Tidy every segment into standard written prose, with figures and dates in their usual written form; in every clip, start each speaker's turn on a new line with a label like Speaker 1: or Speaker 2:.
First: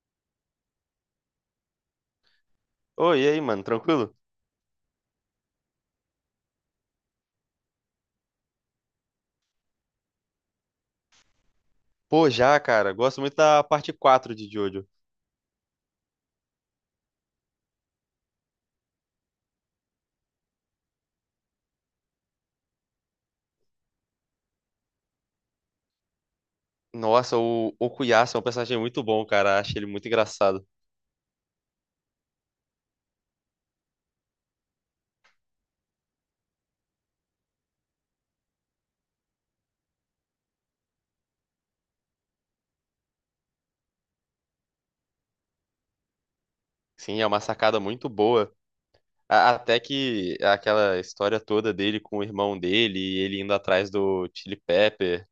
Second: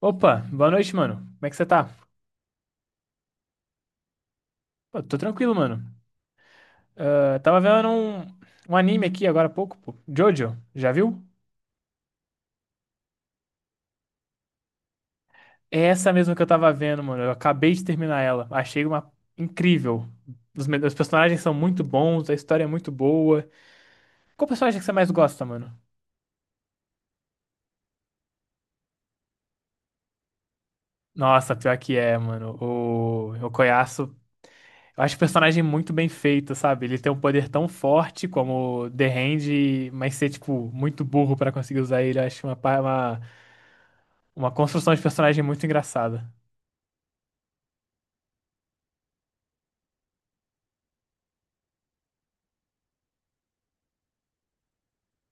Speaker 1: Opa, boa noite, mano. Como é que você tá?
Speaker 2: Oi, e aí, mano, tranquilo?
Speaker 1: Pô, tô tranquilo, mano. Ah, tava vendo um anime aqui agora há pouco, pô. Jojo, já viu?
Speaker 2: Pô, já, cara, gosto muito da parte 4 de Jojo.
Speaker 1: É essa mesmo que eu tava vendo, mano. Eu acabei de terminar ela. Achei uma incrível. Os personagens são muito bons, a história é muito boa. Qual personagem que você mais gosta, mano?
Speaker 2: Nossa, o Okuyasu é um personagem muito bom, cara, acho ele muito engraçado.
Speaker 1: Nossa, pior que é, mano. O Koyasu. Eu acho o personagem muito bem feito, sabe? Ele tem um poder tão forte como o The Hand, mas ser, tipo, muito burro pra conseguir usar ele. Eu acho uma construção de personagem muito engraçada.
Speaker 2: Sim, é uma sacada muito boa. Até que aquela história toda dele com o irmão dele e ele indo atrás do Chili Pepper,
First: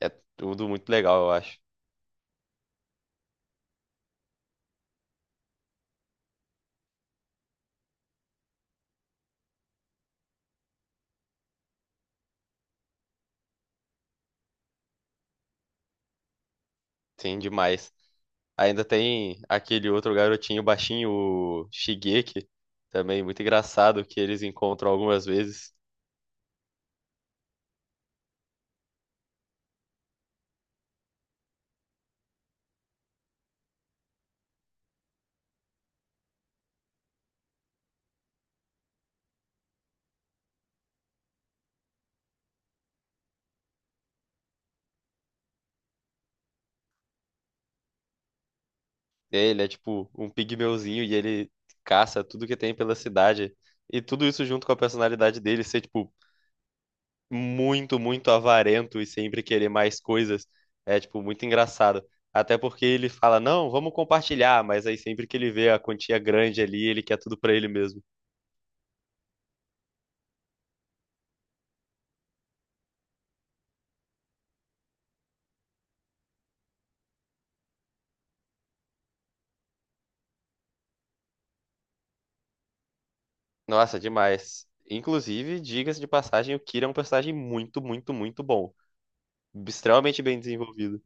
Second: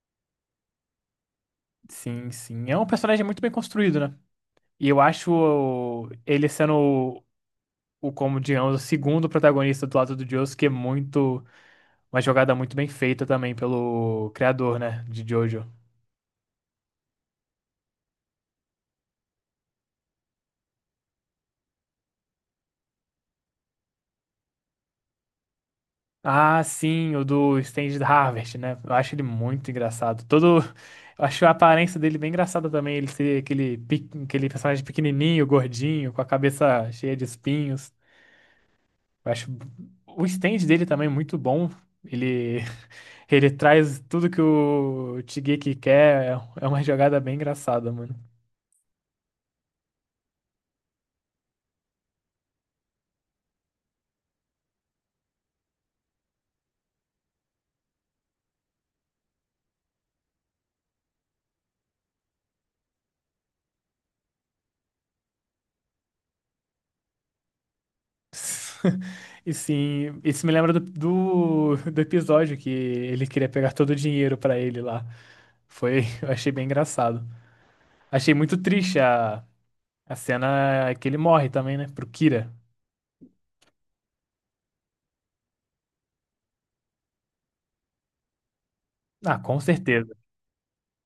Speaker 2: é tudo muito legal, eu acho.
Speaker 1: Sim, sim. É um personagem muito bem construído, né? E eu acho ele sendo como digamos, o segundo protagonista do lado do Josuke é muito. Uma jogada muito bem feita também pelo criador, né? De Jojo.
Speaker 2: Sim, demais. Ainda tem aquele outro garotinho baixinho, o Shigeki, também muito engraçado, que eles encontram algumas vezes.
Speaker 1: Ah, sim, o do Stanley Harvest, né? Eu acho ele muito engraçado. Todo. Eu acho a aparência dele bem engraçada também. Ele ser aquele personagem pequenininho, gordinho, com a cabeça cheia de espinhos. Eu acho o stand dele também é muito bom. Ele, ele traz tudo que o Shigeki quer. É uma jogada bem engraçada, mano.
Speaker 2: É, ele é tipo um pigmeuzinho e ele caça tudo que tem pela cidade. E tudo isso junto com a personalidade dele ser, tipo, muito, muito avarento e sempre querer mais coisas. É, tipo, muito engraçado. Até porque ele fala, não, vamos compartilhar, mas aí sempre que ele vê a quantia grande ali, ele quer tudo pra ele mesmo.
Speaker 1: E sim, isso me lembra do episódio que ele queria pegar todo o dinheiro pra ele lá. Foi, eu achei bem engraçado. Achei muito triste a cena que ele morre também, né? Pro Kira.
Speaker 2: Nossa, demais. Inclusive, diga-se de passagem, o Kira é um personagem muito, muito, muito bom.
Speaker 1: Ah, com certeza.
Speaker 2: Extremamente bem desenvolvido.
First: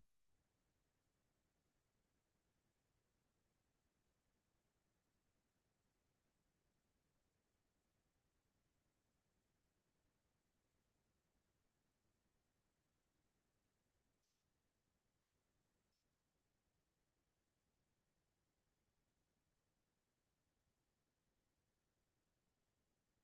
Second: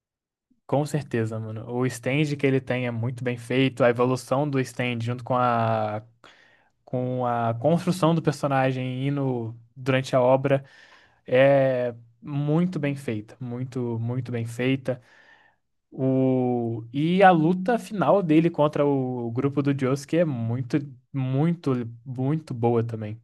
Speaker 1: Com certeza, mano. O stand que ele tem é muito bem feito. A evolução do stand junto com a construção do personagem e no, durante a obra é muito bem feita, muito, muito bem feita. O, e a luta final dele contra o grupo do Josuke é muito, muito, muito boa também.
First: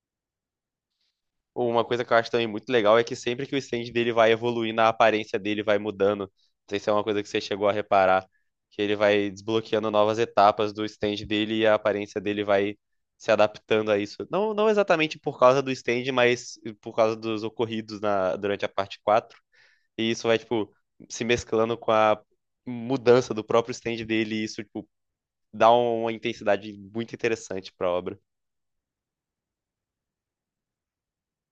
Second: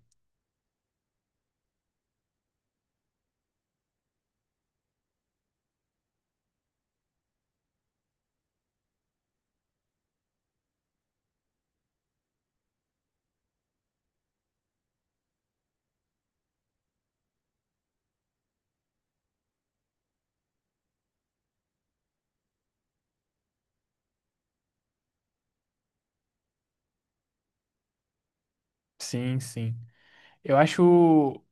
Speaker 2: Uma coisa que eu acho também muito legal é que sempre que o stand dele vai evoluindo, a aparência dele vai mudando. Não sei se é uma coisa que você chegou a reparar, que ele vai desbloqueando novas etapas do stand dele e a aparência dele vai se adaptando a isso. Não, não exatamente por causa do stand, mas por causa dos ocorridos na, durante a parte quatro. E isso vai, tipo, se mesclando com a mudança do próprio stand dele, e isso, tipo, dá uma intensidade muito interessante pra obra.
Speaker 1: Sim, sim. Eu acho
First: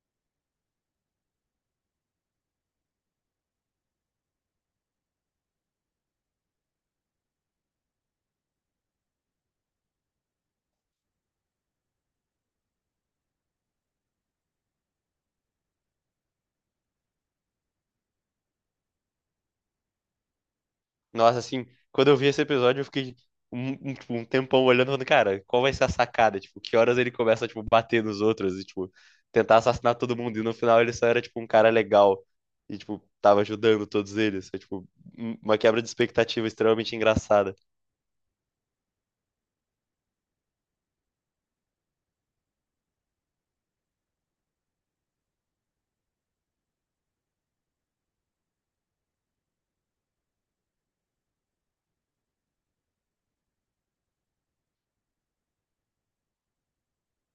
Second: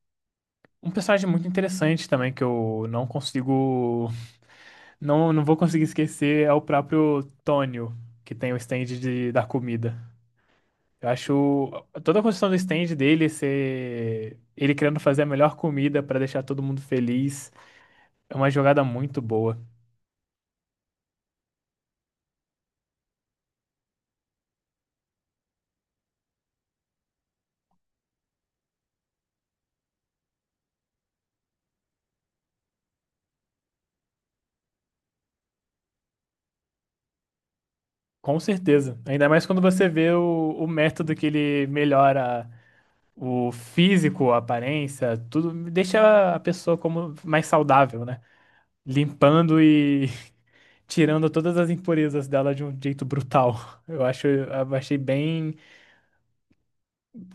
Speaker 1: um personagem muito interessante também que eu não consigo, não vou conseguir esquecer é o próprio Tonio, que tem o stand da comida. Eu acho toda a construção do stand dele ser ele querendo fazer a melhor comida pra deixar todo mundo feliz é uma jogada muito boa.
Speaker 2: Nossa, assim, quando eu vi esse episódio, eu fiquei tipo, um tempão olhando, falando, cara, qual vai ser a sacada? Tipo, que horas ele começa tipo, bater nos outros e, tipo, tentar assassinar todo mundo. E no final ele só era, tipo, um cara legal. E, tipo, tava ajudando todos eles. Foi, tipo, uma quebra de expectativa extremamente engraçada.
Speaker 1: Com certeza. Ainda mais quando você vê o método que ele melhora o físico, a aparência, tudo deixa a pessoa como mais saudável, né? Limpando e tirando todas as impurezas dela de um jeito brutal. Eu achei bem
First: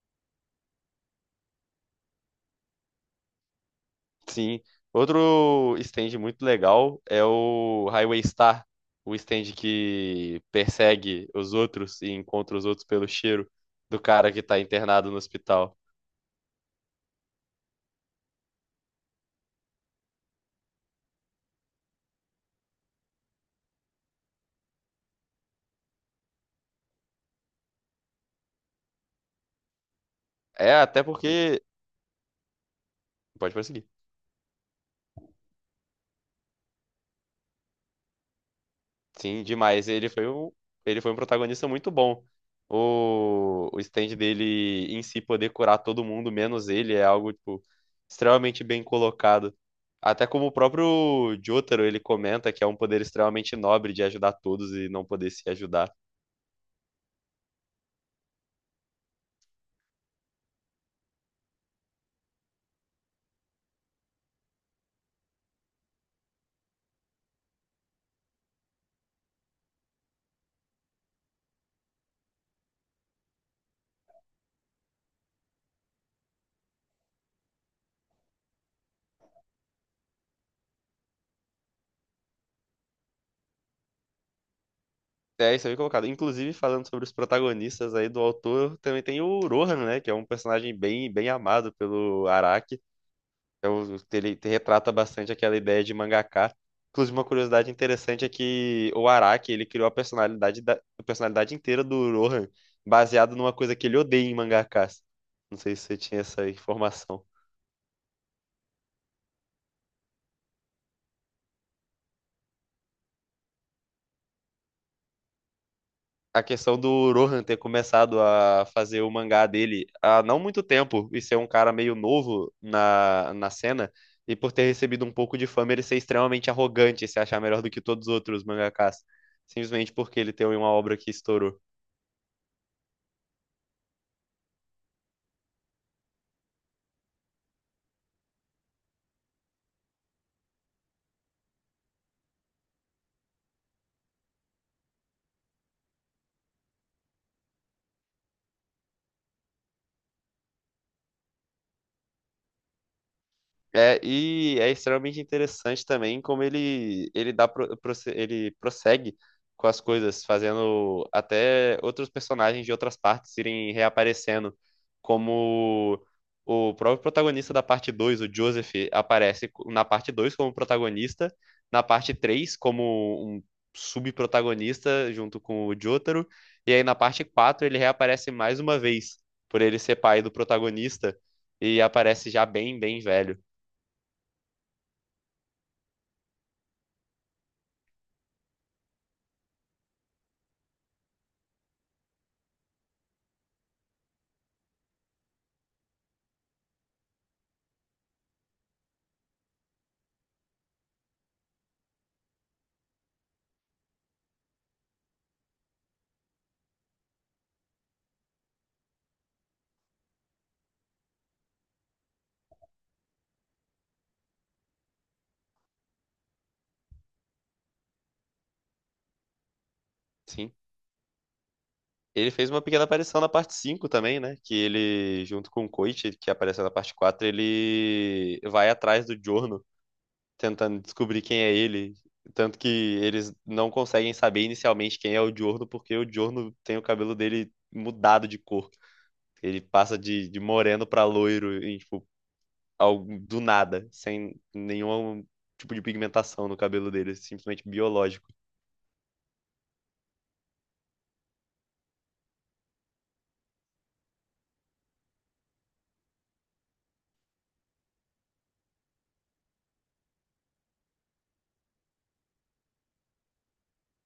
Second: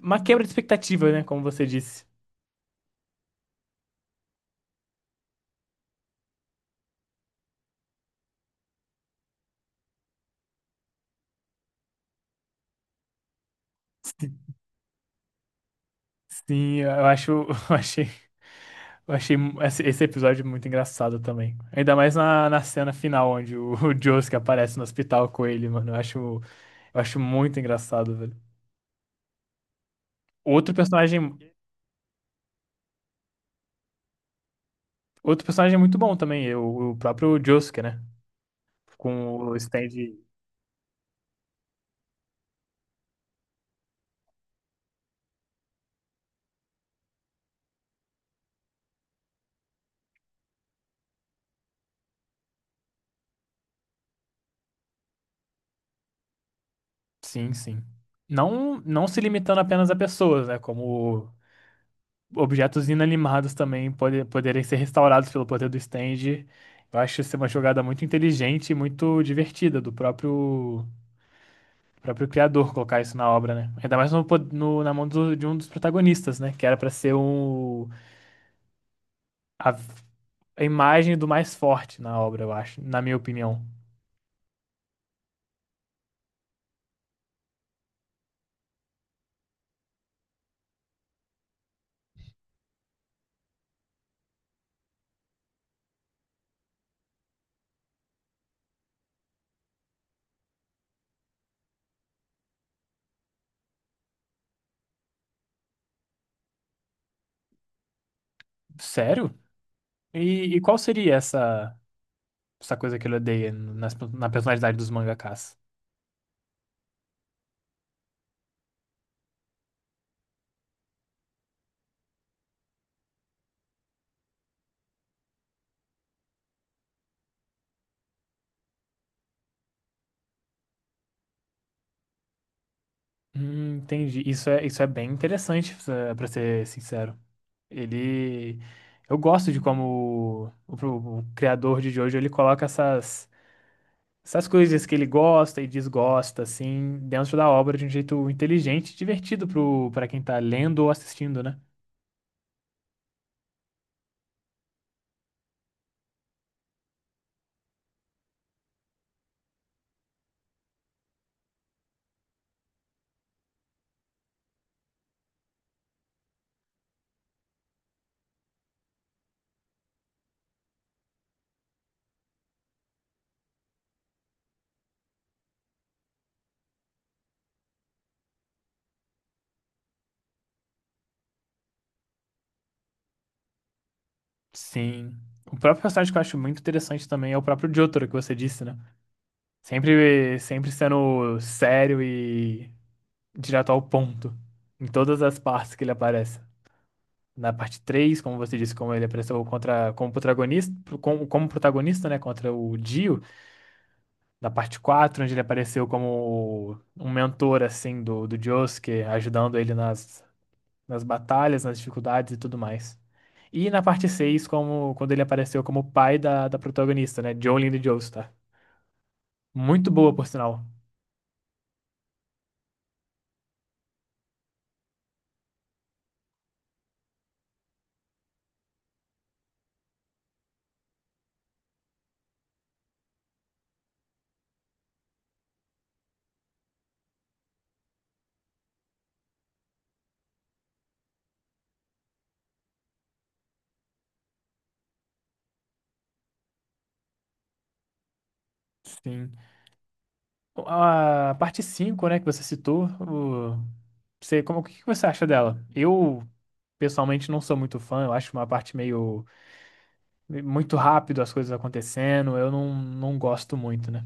Speaker 1: uma quebra de expectativa, né? Como você disse.
Speaker 2: Sim. Outro stand muito legal é o Highway Star. O stand que persegue os outros e encontra os outros pelo cheiro do cara que tá internado no hospital.
Speaker 1: Sim, eu acho, eu achei. Eu achei esse episódio muito engraçado também. Ainda mais na cena final, onde o, o Josuke aparece no hospital com ele, mano. Eu acho muito engraçado, velho. Outro
Speaker 2: É, até
Speaker 1: personagem,
Speaker 2: porque Pode prosseguir.
Speaker 1: outro personagem muito bom também, é o próprio Josuke, né? Com
Speaker 2: Sim,
Speaker 1: o
Speaker 2: demais.
Speaker 1: stand.
Speaker 2: Ele foi um protagonista muito bom. O stand dele em si poder curar todo mundo, menos ele, é algo, tipo, extremamente bem colocado. Até como o próprio Jotaro, ele comenta que é um poder extremamente nobre de ajudar todos e não poder se ajudar.
Speaker 1: Sim, sim. Não se limitando apenas a pessoas, né? Como objetos inanimados também poderem ser restaurados pelo poder do stand. Eu acho ser uma jogada muito inteligente e muito divertida do próprio. O próprio criador colocar isso na obra, né? Ainda mais na mão de um dos protagonistas, né? Que era pra ser a, a imagem do mais forte na obra, eu acho, na minha opinião.
Speaker 2: É, isso aí é colocado. Inclusive, falando sobre os protagonistas aí do autor, também tem o Rohan, né? Que é um personagem bem, bem amado pelo Araki. É Ele retrata bastante aquela ideia de mangaka. Inclusive, uma curiosidade interessante é que o Araki, ele criou a personalidade inteira do Rohan baseado numa coisa que ele odeia em mangakas. Não sei se você tinha essa informação.
Speaker 1: Sério? E qual seria essa coisa que ele odeia na personalidade dos mangakas?
Speaker 2: A questão do Rohan ter começado a fazer o mangá dele há não muito tempo e ser um cara meio novo na cena, e por ter recebido um pouco de fama, ele ser extremamente arrogante e se achar melhor do que todos os outros mangakas, simplesmente porque ele tem uma obra que estourou.
Speaker 1: Entendi. Isso é bem interessante, pra ser sincero. Ele. Eu gosto de como o criador de Jojo ele coloca essas coisas que ele gosta e desgosta, assim, dentro da obra de um jeito inteligente e divertido para quem tá lendo ou assistindo, né?
Speaker 2: É, e é extremamente interessante também como ele prossegue com as coisas, fazendo até outros personagens de outras partes irem reaparecendo, como o próprio protagonista da parte 2 o Joseph, aparece na parte 2 como protagonista, na parte 3 como um subprotagonista junto com o Jotaro, e aí na parte 4 ele reaparece mais uma vez, por ele ser pai do protagonista, e aparece já bem, bem velho.
Speaker 1: Sim. O próprio personagem que eu acho muito interessante também é o próprio Jotaro, que você disse, né? Sempre sendo sério e direto ao ponto. Em todas as partes que ele aparece. Na parte 3 como você disse, como ele apareceu como protagonista, como protagonista, né? Contra o Dio. Da parte 4 onde ele apareceu como um mentor, assim, do Josuke, ajudando ele nas batalhas, nas dificuldades e tudo mais. E na parte 6 como, quando ele apareceu como pai da protagonista, né? Jolene de Joestar. Muito boa, por
Speaker 2: Sim.
Speaker 1: sinal.
Speaker 2: Ele fez uma pequena aparição na parte 5 também, né? Que ele, junto com o Koichi, que apareceu na parte 4 ele vai atrás do Giorno, tentando descobrir quem é ele. Tanto que eles não conseguem saber inicialmente quem é o Giorno, porque o Giorno tem o cabelo dele mudado de cor. Ele passa de moreno pra loiro, em, tipo, do nada, sem nenhum tipo de pigmentação no cabelo dele, simplesmente biológico.
Speaker 1: Sim. A parte 5 né, que você citou, você, como, o que que você acha dela? Eu, pessoalmente, não sou muito fã, eu acho uma parte meio, muito rápido as coisas acontecendo, eu não gosto muito, né?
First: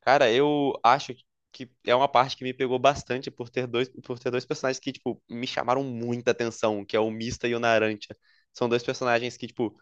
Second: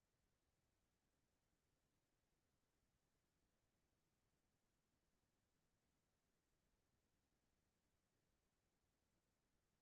Speaker 2: Cara, eu acho que é uma parte que me pegou bastante por ter dois personagens que, tipo, me chamaram muita atenção, que é o Mista e o Narantia. São dois personagens que, tipo,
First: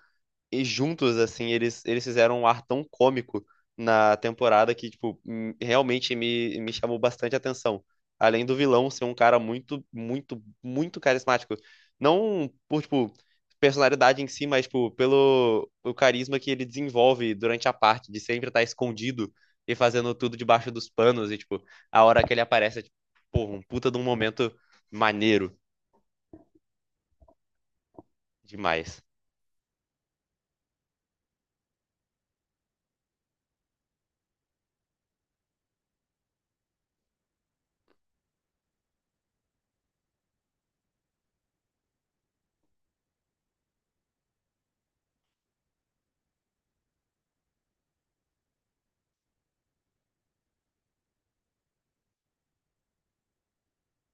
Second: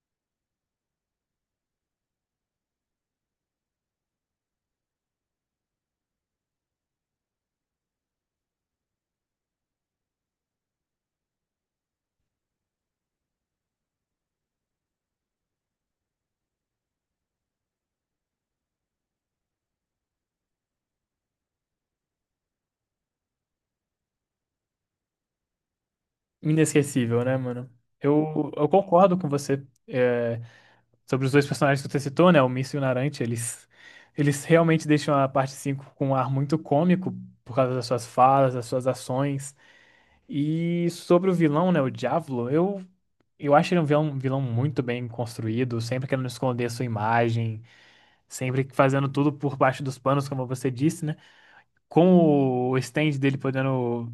Speaker 2: e juntos, assim, eles fizeram um ar tão cômico na temporada que, tipo, realmente me chamou bastante atenção. Além do vilão ser um cara muito, muito, muito carismático. Não por, tipo, personalidade em si, mas, tipo, pelo o carisma que ele desenvolve durante a parte, de sempre estar escondido e fazendo tudo debaixo dos panos. E, tipo, a hora que ele aparece, é, tipo, porra, um puta de um momento maneiro
Speaker 1: Inesquecível, né, mano? Eu
Speaker 2: demais.
Speaker 1: concordo com você é, sobre os dois personagens que você citou, né? O Mício e o Narante, eles realmente deixam a parte 5 com um ar muito cômico por causa das suas falas, das suas ações. E sobre o vilão, né, o Diavolo, eu acho ele um vilão muito bem construído, sempre querendo esconder a sua imagem, sempre fazendo tudo por baixo dos panos, como você disse, né? Com o stand dele podendo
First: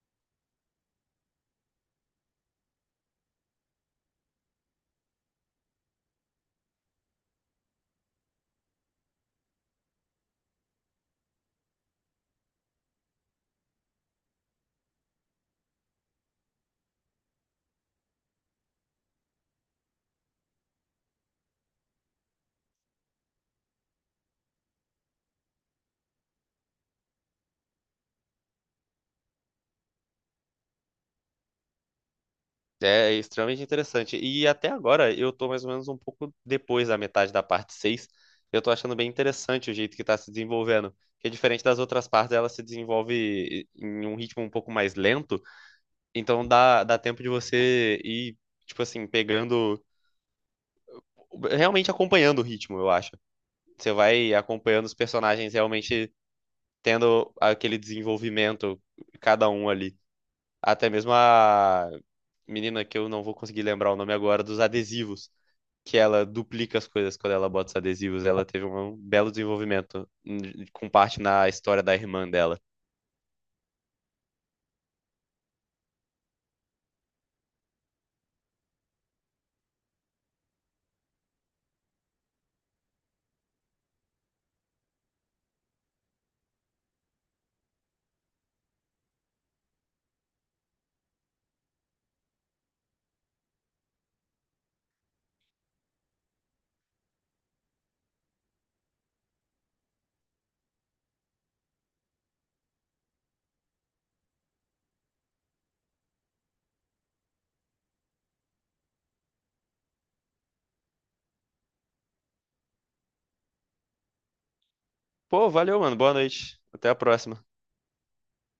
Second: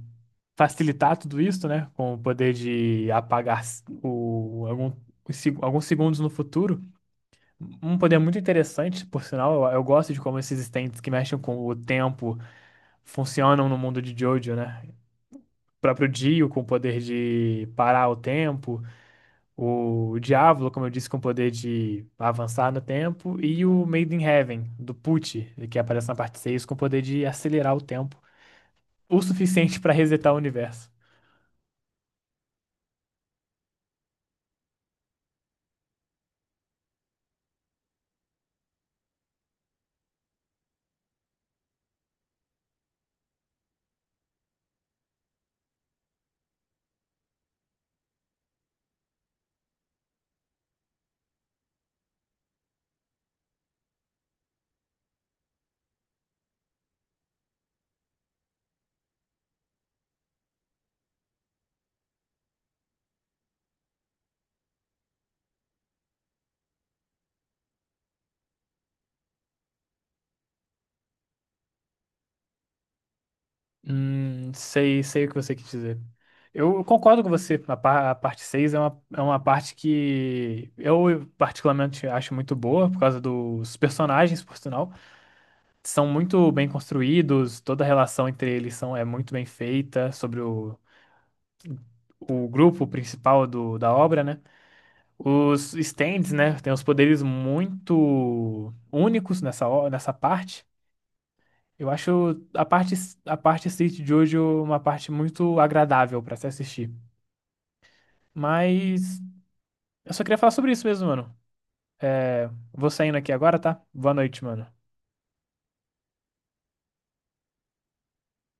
Speaker 1: facilitar tudo isso, né? Com o poder de apagar algum, alguns segundos no futuro. Um poder muito interessante, por sinal. Eu gosto de como esses stands que mexem com o tempo funcionam no mundo de Jojo, né? O próprio Dio com o poder de parar o tempo, o Diablo, como eu disse, com o poder de avançar no tempo, e o Made in Heaven, do Pucci, que aparece na parte 6 com o poder de acelerar o tempo o suficiente pra resetar o universo.
Speaker 2: É extremamente interessante. E até agora eu tô mais ou menos um pouco depois da metade da parte 6. Eu tô achando bem interessante o jeito que tá se desenvolvendo. Que é diferente das outras partes, ela se desenvolve em um ritmo um pouco mais lento. Então dá tempo de você ir, tipo assim, pegando. Realmente acompanhando o ritmo, eu acho. Você vai acompanhando os personagens realmente tendo aquele desenvolvimento, cada um ali. Até mesmo a menina que eu não vou conseguir lembrar o nome agora, dos adesivos que ela duplica as coisas quando ela bota os adesivos. Ela teve um belo desenvolvimento com parte na história da irmã dela.
Speaker 1: Sei, sei o que você quis dizer. Eu concordo com você. A parte 6 é uma parte que eu particularmente acho muito boa, por causa dos personagens, por sinal. São muito bem construídos, toda a relação entre eles são, é muito bem feita, sobre o grupo principal da obra, né? Os stands, né? Tem os poderes muito únicos nessa parte. Eu acho a parte, a parte City de hoje uma parte muito agradável pra se assistir. Mas eu só queria falar sobre isso mesmo, mano. Vou saindo aqui agora, tá? Boa noite, mano.
Speaker 2: Pô, valeu, mano. Boa noite. Até a próxima.